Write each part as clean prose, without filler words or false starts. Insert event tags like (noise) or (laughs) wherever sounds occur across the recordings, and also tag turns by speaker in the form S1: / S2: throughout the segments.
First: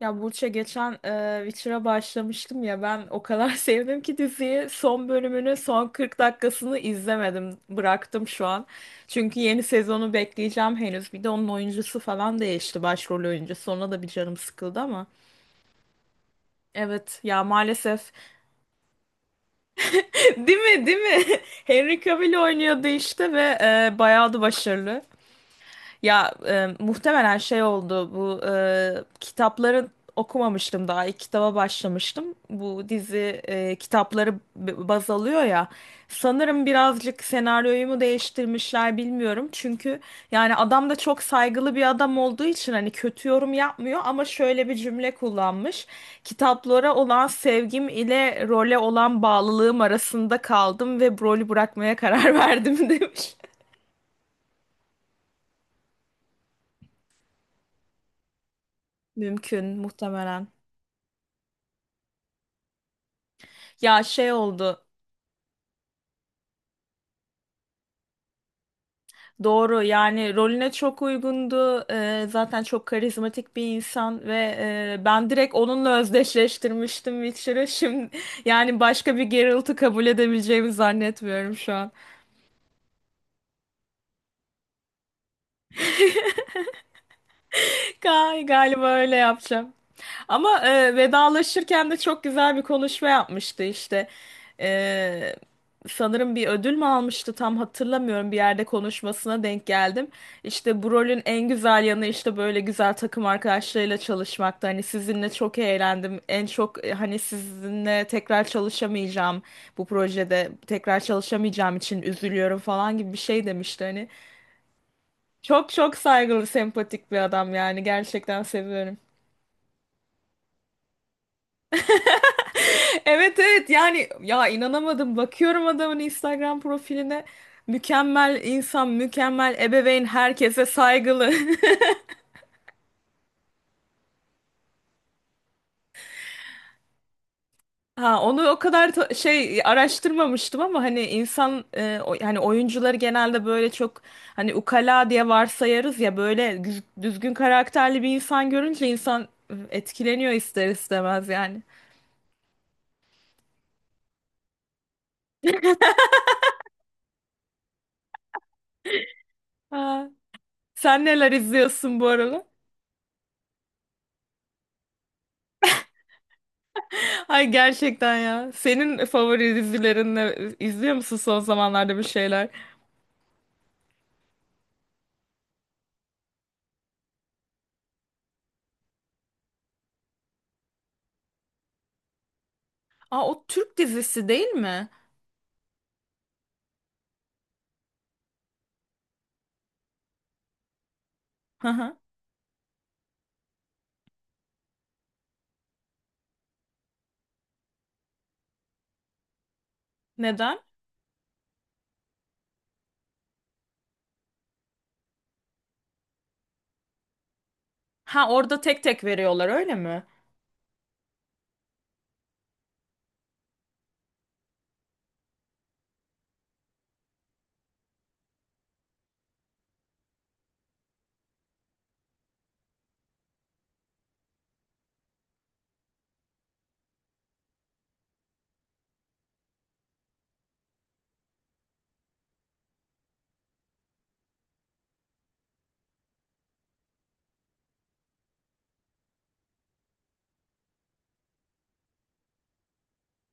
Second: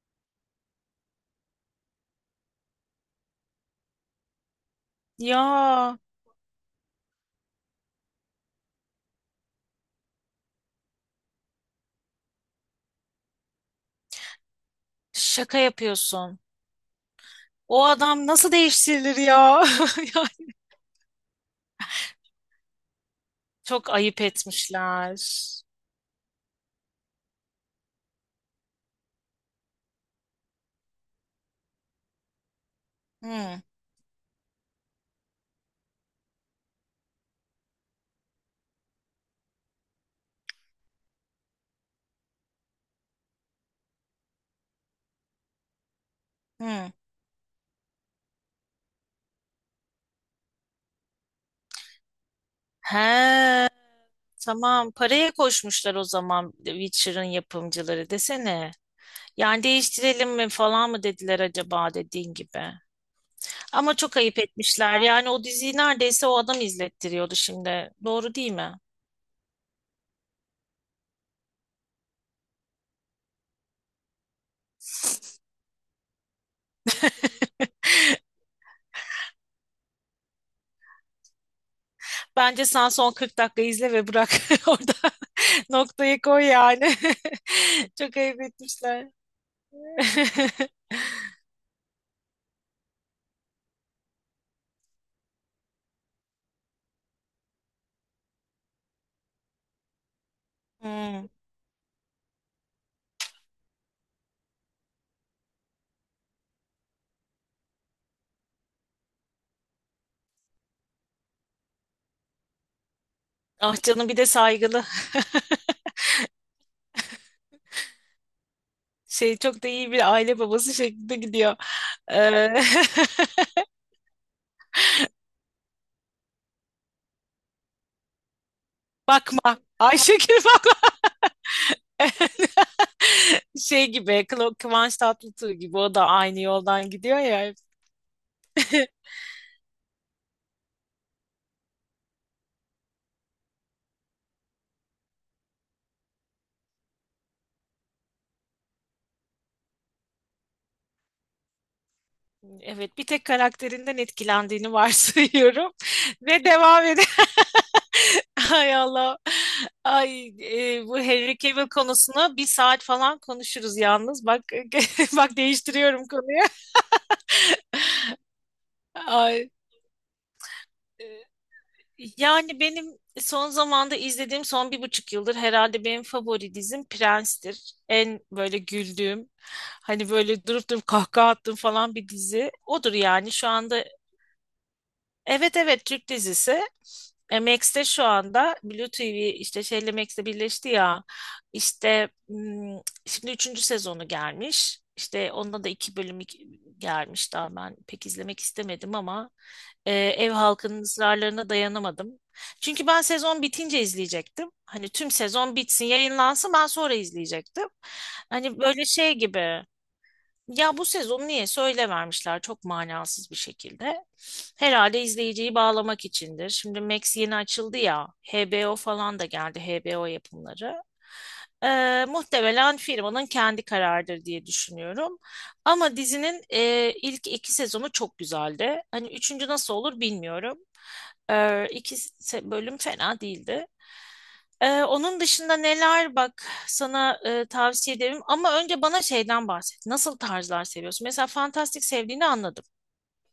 S1: Ya Burç'a geçen Witcher'a başlamıştım ya ben o kadar (laughs) sevdim ki diziyi son bölümünü son
S2: Ya
S1: 40 dakikasını izlemedim bıraktım şu an. Çünkü yeni sezonu bekleyeceğim henüz bir de onun oyuncusu falan değişti başrol oyuncusu ona da bir canım sıkıldı ama.
S2: şaka yapıyorsun.
S1: Evet ya
S2: O
S1: maalesef.
S2: adam nasıl değiştirilir ya? (laughs)
S1: (laughs)
S2: Yani
S1: Değil mi, değil mi? (laughs) Henry Cavill oynuyordu işte ve
S2: çok ayıp
S1: bayağı da başarılı.
S2: etmişler.
S1: Ya muhtemelen şey oldu bu kitapları okumamıştım daha ilk kitaba başlamıştım. Bu dizi
S2: Hı
S1: kitapları baz alıyor ya. Sanırım birazcık senaryoyu mu değiştirmişler bilmiyorum. Çünkü yani adam da çok saygılı bir adam olduğu için hani kötü yorum yapmıyor ama şöyle bir cümle kullanmış.
S2: hı.
S1: Kitaplara olan sevgim ile role olan bağlılığım arasında kaldım ve rolü bırakmaya karar (laughs) verdim
S2: He,
S1: demiş.
S2: tamam. Paraya koşmuşlar o zaman Witcher'ın yapımcıları desene. Yani
S1: Mümkün,
S2: değiştirelim
S1: muhtemelen.
S2: mi falan mı dediler acaba dediğin gibi. Ama
S1: Ya
S2: çok
S1: şey
S2: ayıp
S1: oldu.
S2: etmişler. Yani o diziyi neredeyse o adam izlettiriyordu şimdi. Doğru değil mi?
S1: Doğru yani rolüne çok uygundu. Zaten çok karizmatik bir insan ve ben direkt onunla özdeşleştirmiştim Witcher'ı. Şimdi yani başka bir Geralt'ı kabul edebileceğimi zannetmiyorum şu an.
S2: Bence sen son 40 dakika izle ve bırak (laughs) orada. Noktayı koy yani. (laughs) Çok ayıp
S1: Galiba
S2: etmişler.
S1: öyle yapacağım.
S2: (laughs)
S1: Ama vedalaşırken de çok güzel bir konuşma yapmıştı işte. E, Sanırım bir ödül mü almıştı tam hatırlamıyorum, bir yerde konuşmasına denk geldim. İşte bu rolün
S2: Hmm.
S1: en güzel yanı işte böyle güzel takım arkadaşlarıyla çalışmakta. Hani sizinle çok eğlendim. En çok hani sizinle tekrar çalışamayacağım bu projede tekrar çalışamayacağım için üzülüyorum falan gibi bir şey
S2: Ah
S1: demişti hani.
S2: canım bir de saygılı.
S1: Çok çok saygılı, sempatik bir adam yani gerçekten seviyorum.
S2: Şey çok da iyi bir aile babası şeklinde gidiyor. Ee,
S1: Evet evet, yani ya inanamadım, bakıyorum adamın Instagram profiline, mükemmel insan,
S2: (laughs)
S1: mükemmel
S2: bakma.
S1: ebeveyn,
S2: Ayşegül
S1: herkese
S2: bakma.
S1: saygılı. (laughs)
S2: (laughs) Şey gibi Kıvanç Tatlıtuğ gibi o da aynı yoldan gidiyor ya.
S1: Ha onu o
S2: Hep.
S1: kadar
S2: (laughs)
S1: şey araştırmamıştım ama hani insan hani oyuncuları genelde böyle çok hani ukala diye varsayarız ya, böyle düzgün karakterli bir insan görünce insan etkileniyor ister istemez yani.
S2: Evet, bir tek karakterinden etkilendiğini varsayıyorum (laughs) ve devam ede. (laughs) Ay Allah.
S1: Ha,
S2: Ay bu
S1: sen neler
S2: Henry Cavill
S1: izliyorsun bu
S2: konusunu
S1: aralar?
S2: bir saat falan konuşuruz yalnız. Bak (laughs) bak değiştiriyorum konuyu.
S1: Ay gerçekten ya. Senin
S2: Ay.
S1: favori dizilerin ne? İzliyor musun son zamanlarda bir şeyler?
S2: Yani benim son zamanda izlediğim son bir buçuk yıldır herhalde benim favori dizim Prens'tir. En böyle güldüğüm, hani böyle durup durup kahkaha attığım falan bir dizi. Odur
S1: Aa,
S2: yani
S1: o
S2: şu
S1: Türk
S2: anda.
S1: dizisi değil mi?
S2: Evet evet, Türk dizisi. E, Max'te şu anda Blue TV, işte şeyle Max'le birleşti ya.
S1: Hı hı.
S2: İşte hmm, şimdi üçüncü sezonu gelmiş. İşte onda da iki bölüm gelmiş, daha ben pek izlemek istemedim ama ev
S1: Neden?
S2: halkının ısrarlarına dayanamadım. Çünkü ben sezon bitince izleyecektim. Hani tüm sezon bitsin, yayınlansın, ben sonra izleyecektim.
S1: Ha
S2: Hani
S1: orada tek
S2: böyle
S1: tek
S2: şey
S1: veriyorlar,
S2: gibi.
S1: öyle mi?
S2: Ya bu sezon niye söyle vermişler, çok manasız bir şekilde. Herhalde izleyiciyi bağlamak içindir. Şimdi Max yeni açıldı ya. HBO falan da geldi, HBO yapımları. Muhtemelen firmanın kendi kararıdır diye düşünüyorum. Ama dizinin ilk iki sezonu çok güzeldi. Hani üçüncü nasıl olur bilmiyorum. İki bölüm fena değildi. Onun dışında neler, bak sana tavsiye ederim ama önce bana şeyden bahset. Nasıl tarzlar seviyorsun? Mesela fantastik sevdiğini anladım.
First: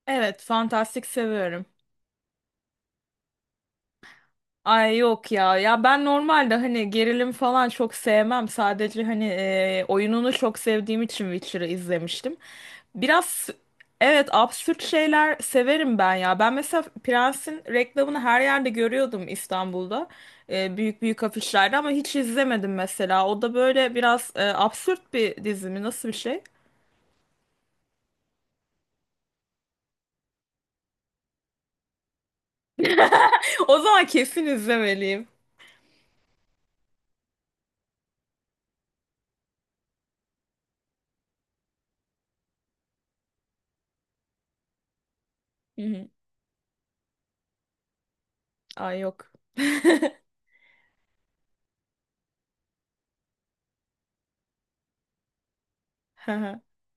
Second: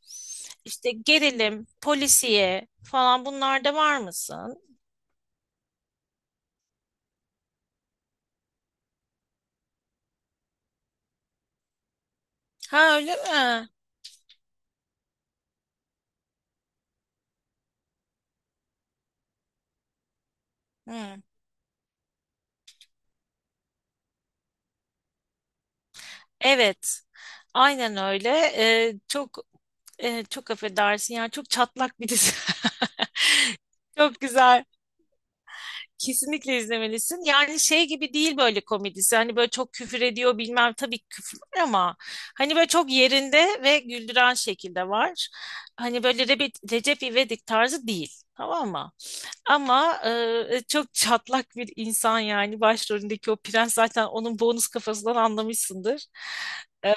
S1: Evet,
S2: İşte
S1: fantastik seviyorum.
S2: gerilim, polisiye falan, bunlarda var mısın?
S1: Ay yok ya. Ya ben normalde hani gerilim falan çok sevmem. Sadece hani oyununu çok sevdiğim için Witcher'ı izlemiştim.
S2: Ha öyle
S1: Biraz,
S2: mi?
S1: evet, absürt şeyler severim ben ya. Ben mesela Prens'in reklamını her yerde görüyordum İstanbul'da. E, büyük
S2: Hı.
S1: büyük afişlerde ama hiç izlemedim mesela. O da böyle biraz absürt bir dizi mi? Nasıl bir şey?
S2: Evet. Aynen öyle. Ee, çok çok affedersin, yani çok çatlak bir dizi. (laughs)
S1: (laughs) O zaman
S2: Çok
S1: kesin
S2: güzel.
S1: izlemeliyim.
S2: Kesinlikle izlemelisin. Yani şey gibi değil böyle komedisi. Hani böyle çok küfür ediyor bilmem, tabii küfür var ama hani böyle çok yerinde ve güldüren şekilde var.
S1: Hı
S2: Hani
S1: hı.
S2: böyle Recep İvedik tarzı değil. Tamam mı?
S1: Ay yok.
S2: Ama
S1: (laughs)
S2: çok çatlak bir insan yani başrolündeki o prens, zaten onun bonus kafasından anlamışsındır.
S1: Hı hı.
S2: E,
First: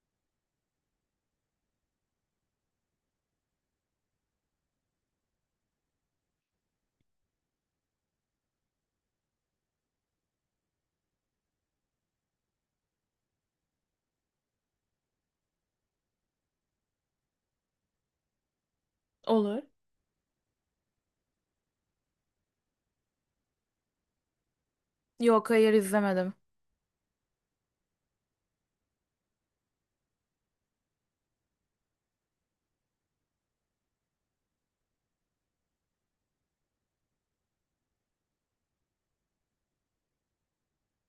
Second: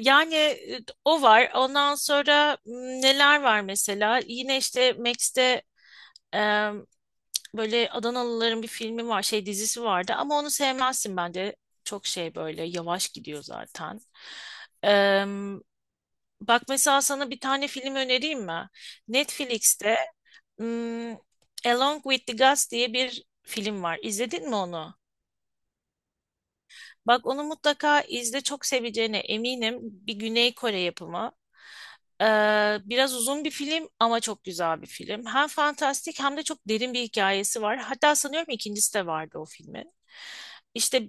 S2: yani o var. Ondan sonra neler var mesela? Yine işte Max'te böyle Adanalıların bir filmi var, şey dizisi vardı ama onu sevmezsin bence. Çok şey, böyle yavaş gidiyor zaten. Eee, Bak mesela sana bir tane film önereyim mi?
S1: Olur.
S2: Netflix'te hmm, Along with the Gods diye bir film var. İzledin mi onu?
S1: Yok, hayır, izlemedim.
S2: Bak onu mutlaka izle, çok seveceğine eminim. Bir Güney Kore yapımı. Ee, Biraz uzun bir film ama çok güzel bir film. Hem fantastik hem de çok derin bir hikayesi var. Hatta sanıyorum ikincisi de vardı o filmin. İşte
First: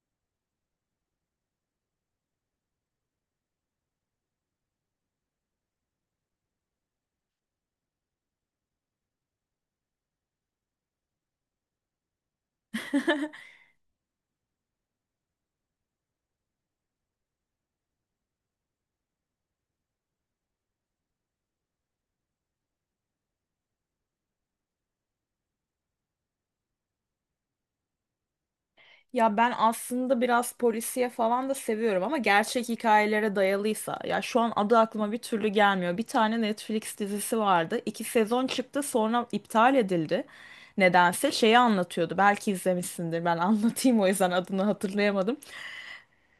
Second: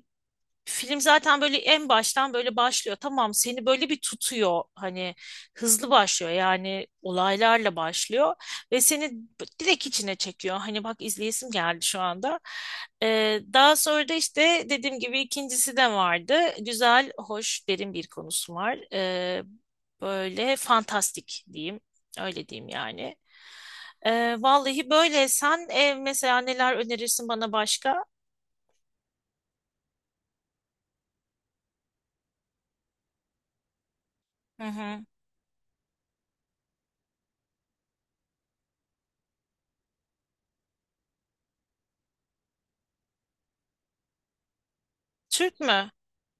S2: film zaten böyle en baştan böyle başlıyor. Tamam, seni böyle bir tutuyor. Hani hızlı başlıyor, yani olaylarla başlıyor ve seni direkt içine çekiyor. Hani bak, izleyesim geldi şu anda.
S1: (laughs)
S2: Daha sonra da işte dediğim gibi ikincisi de vardı. Güzel, hoş, derin bir konusu var. Böyle fantastik diyeyim. Öyle diyeyim yani. Vallahi böyle sen mesela neler önerirsin bana başka?
S1: Ya ben aslında biraz polisiye falan da seviyorum ama gerçek hikayelere dayalıysa. Ya şu an
S2: Hı
S1: adı
S2: hı.
S1: aklıma bir türlü gelmiyor. Bir tane Netflix dizisi vardı. İki sezon çıktı sonra iptal edildi. Nedense şeyi anlatıyordu. Belki izlemişsindir. Ben (laughs) anlatayım o yüzden adını hatırlayamadım.
S2: Türk mü?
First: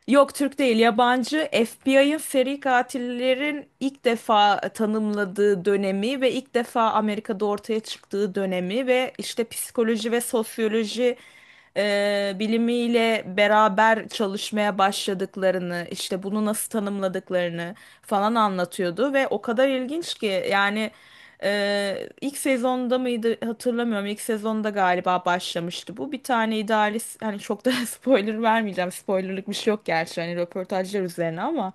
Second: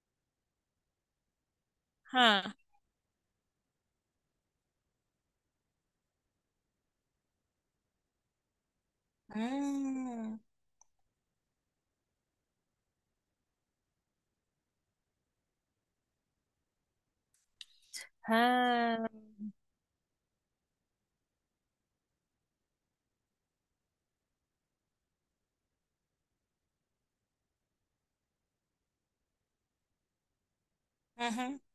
S1: Yok, Türk değil, yabancı. FBI'ın
S2: Ha.
S1: seri katillerin ilk defa tanımladığı dönemi ve ilk defa Amerika'da ortaya çıktığı dönemi ve işte psikoloji ve
S2: Hmm.
S1: sosyoloji bilimiyle beraber çalışmaya başladıklarını, işte bunu nasıl tanımladıklarını falan
S2: Ha.
S1: anlatıyordu ve o kadar ilginç ki yani. İlk sezonda mıydı hatırlamıyorum. İlk sezonda galiba başlamıştı bu. Bir tane idealist, hani çok da (laughs) spoiler vermeyeceğim. Spoilerlık bir şey yok gerçi, hani röportajlar
S2: Hı
S1: üzerine
S2: hı.
S1: ama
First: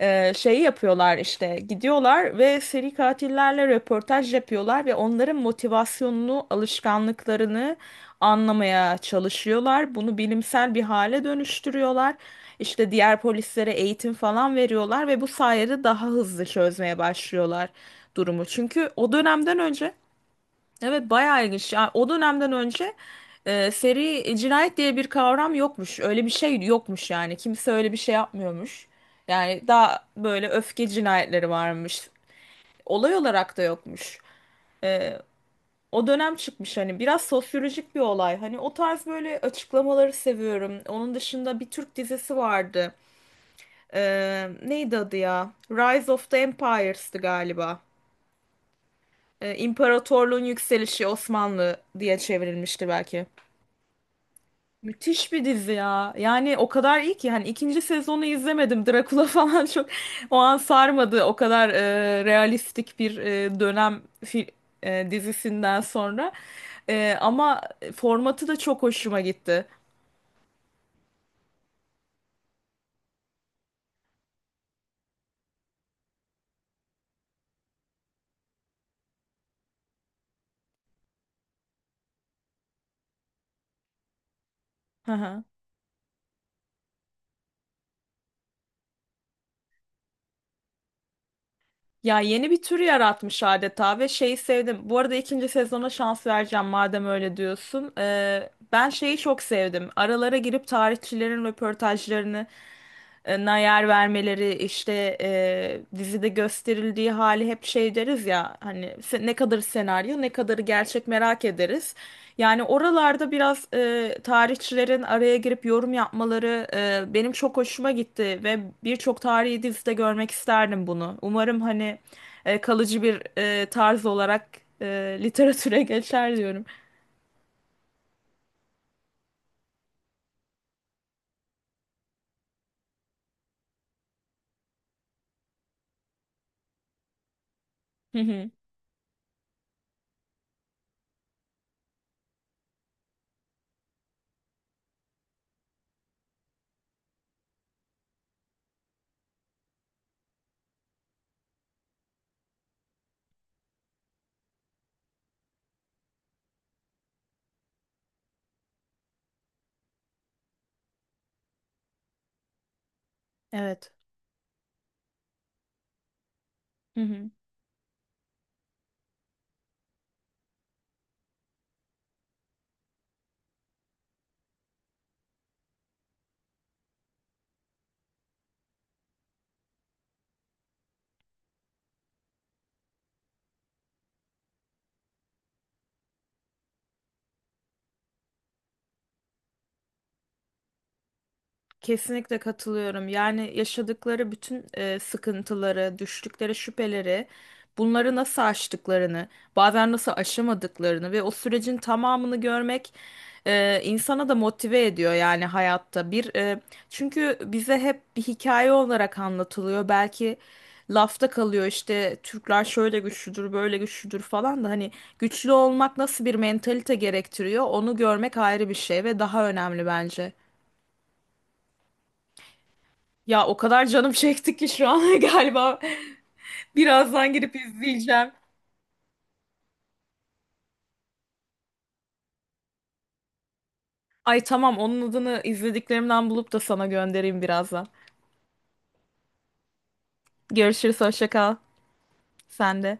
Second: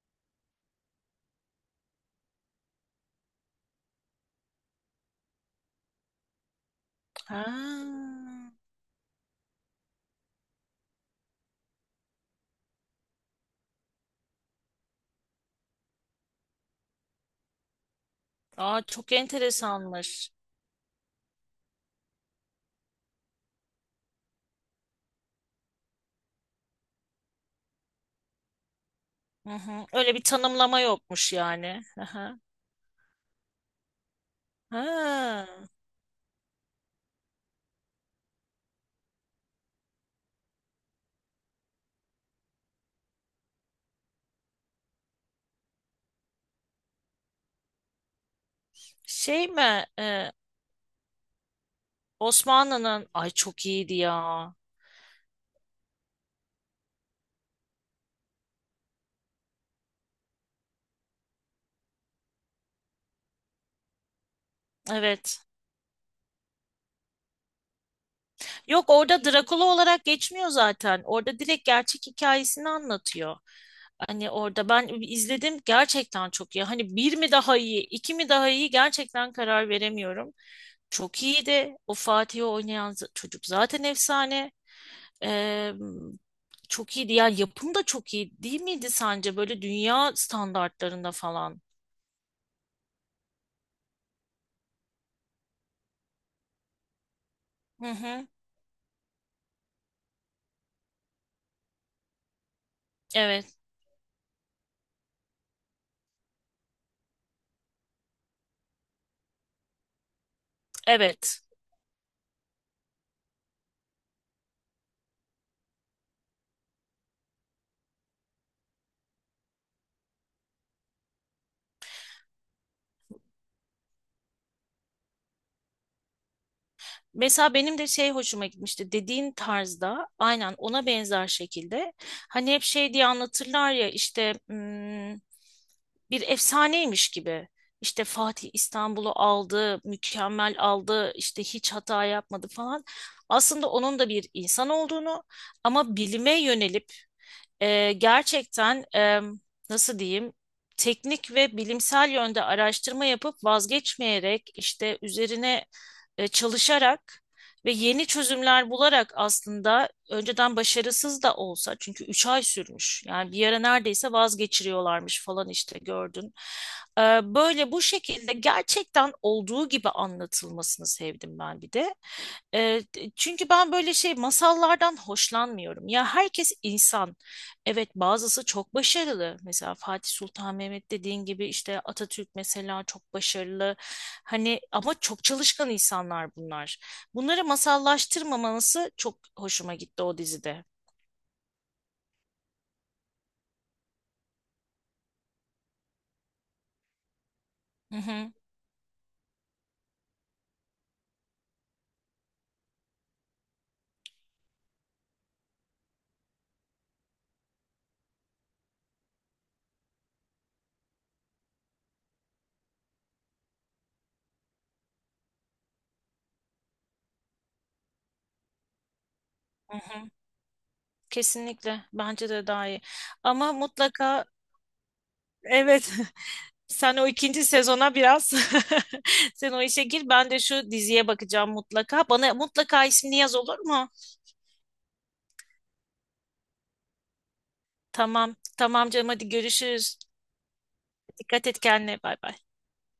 S1: şeyi yapıyorlar işte, gidiyorlar ve seri katillerle röportaj yapıyorlar ve onların motivasyonunu, alışkanlıklarını
S2: Ha.
S1: anlamaya çalışıyorlar. Bunu bilimsel bir hale dönüştürüyorlar. İşte diğer polislere eğitim falan veriyorlar ve bu sayede daha hızlı çözmeye başlıyorlar durumu.
S2: Aa,
S1: Çünkü o
S2: çok
S1: dönemden önce...
S2: enteresanmış.
S1: Evet bayağı ilginç. Ya o dönemden önce seri cinayet diye bir kavram yokmuş. Öyle bir şey yokmuş yani. Kimse öyle bir şey yapmıyormuş.
S2: Hı
S1: Yani
S2: hı.
S1: daha
S2: Öyle bir
S1: böyle
S2: tanımlama
S1: öfke
S2: yokmuş
S1: cinayetleri
S2: yani. Hı
S1: varmış.
S2: hı.
S1: Olay olarak da yokmuş. E,
S2: Ha.
S1: O dönem çıkmış hani, biraz sosyolojik bir olay. Hani o tarz böyle açıklamaları seviyorum. Onun dışında bir Türk dizisi vardı. E, neydi adı ya? Rise of the Empires'tı galiba.
S2: Şey
S1: E,
S2: mi?
S1: İmparatorluğun Yükselişi Osmanlı diye çevrilmişti
S2: Osmanlı'nın,
S1: belki.
S2: ay çok iyiydi ya.
S1: Müthiş bir dizi ya. Yani o kadar iyi ki hani ikinci sezonu izlemedim. Drakula falan çok (laughs) o an sarmadı. O kadar realistik bir dönem
S2: Evet.
S1: dizisinden sonra. E, ama formatı da çok
S2: Yok,
S1: hoşuma
S2: orada Drakula
S1: gitti.
S2: olarak geçmiyor zaten. Orada direkt gerçek hikayesini anlatıyor. Hani orada ben izledim, gerçekten çok iyi. Hani bir mi daha iyi, iki mi daha iyi, gerçekten karar veremiyorum. Çok iyiydi. O Fatih'i oynayan çocuk zaten efsane.
S1: (laughs)
S2: Ee, Çok iyiydi. Yani yapım da çok iyi değil miydi sence? Böyle dünya standartlarında falan.
S1: Ya yeni bir tür yaratmış adeta ve şeyi sevdim. Bu arada ikinci sezona şans vereceğim madem öyle
S2: Hı
S1: diyorsun.
S2: hı.
S1: Ben şeyi çok sevdim. Aralara girip tarihçilerin röportajlarını e, na
S2: Evet,
S1: yer vermeleri, işte dizide gösterildiği hali, hep şey deriz ya hani ne kadarı senaryo ne kadarı gerçek
S2: evet.
S1: merak ederiz. Yani oralarda biraz tarihçilerin araya girip yorum yapmaları benim çok hoşuma gitti ve birçok tarihi dizide görmek isterdim bunu. Umarım hani kalıcı bir tarz olarak e, literatüre (laughs) geçer diyorum.
S2: Mesela benim de şey hoşuma gitmişti, dediğin tarzda aynen ona benzer şekilde hani hep şey diye anlatırlar ya, işte hmm, bir efsaneymiş gibi işte
S1: Hı
S2: Fatih
S1: hı.
S2: İstanbul'u aldı, mükemmel aldı, işte hiç hata yapmadı falan. Aslında onun da bir insan olduğunu, ama bilime yönelip gerçekten nasıl diyeyim, teknik ve bilimsel yönde araştırma yapıp vazgeçmeyerek, işte üzerine çalışarak ve yeni çözümler bularak, aslında önceden başarısız da olsa, çünkü 3 ay sürmüş yani, bir ara
S1: Evet.
S2: neredeyse vazgeçiriyorlarmış falan, işte gördün.
S1: Hı
S2: E,
S1: hı.
S2: Böyle bu şekilde gerçekten olduğu gibi anlatılmasını sevdim ben bir de. E, Çünkü ben böyle şey masallardan hoşlanmıyorum. Ya herkes insan. Evet, bazısı çok başarılı. Mesela Fatih Sultan Mehmet, dediğin gibi işte Atatürk mesela çok başarılı. Hani ama çok çalışkan insanlar bunlar. Bunları masallaştırmaması çok hoşuma gitti o dizide.
S1: Kesinlikle katılıyorum. Yani yaşadıkları bütün sıkıntıları, düştükleri şüpheleri,
S2: Hı
S1: bunları
S2: hı.
S1: nasıl aştıklarını, bazen nasıl aşamadıklarını ve o sürecin tamamını görmek insana da motive ediyor yani hayatta. Çünkü bize hep bir hikaye olarak anlatılıyor. Belki lafta kalıyor, işte Türkler şöyle güçlüdür, böyle güçlüdür falan da, hani güçlü olmak nasıl bir mentalite gerektiriyor onu görmek ayrı bir şey ve daha
S2: Hı
S1: önemli
S2: hı.
S1: bence.
S2: Kesinlikle, bence de daha iyi.
S1: Ya
S2: Ama
S1: o kadar canım
S2: mutlaka
S1: çekti ki şu an (laughs) galiba
S2: evet. (laughs) Sen o
S1: birazdan
S2: ikinci
S1: girip
S2: sezona
S1: izleyeceğim.
S2: biraz (laughs) sen o işe gir. Ben de şu diziye bakacağım mutlaka. Bana mutlaka ismini yaz, olur mu?
S1: Ay tamam, onun adını izlediklerimden bulup da sana göndereyim birazdan.
S2: Tamam. Tamam canım, hadi görüşürüz.
S1: Görüşürüz, hoşça
S2: Dikkat
S1: kal.
S2: et kendine. Bay bay.
S1: Sen de.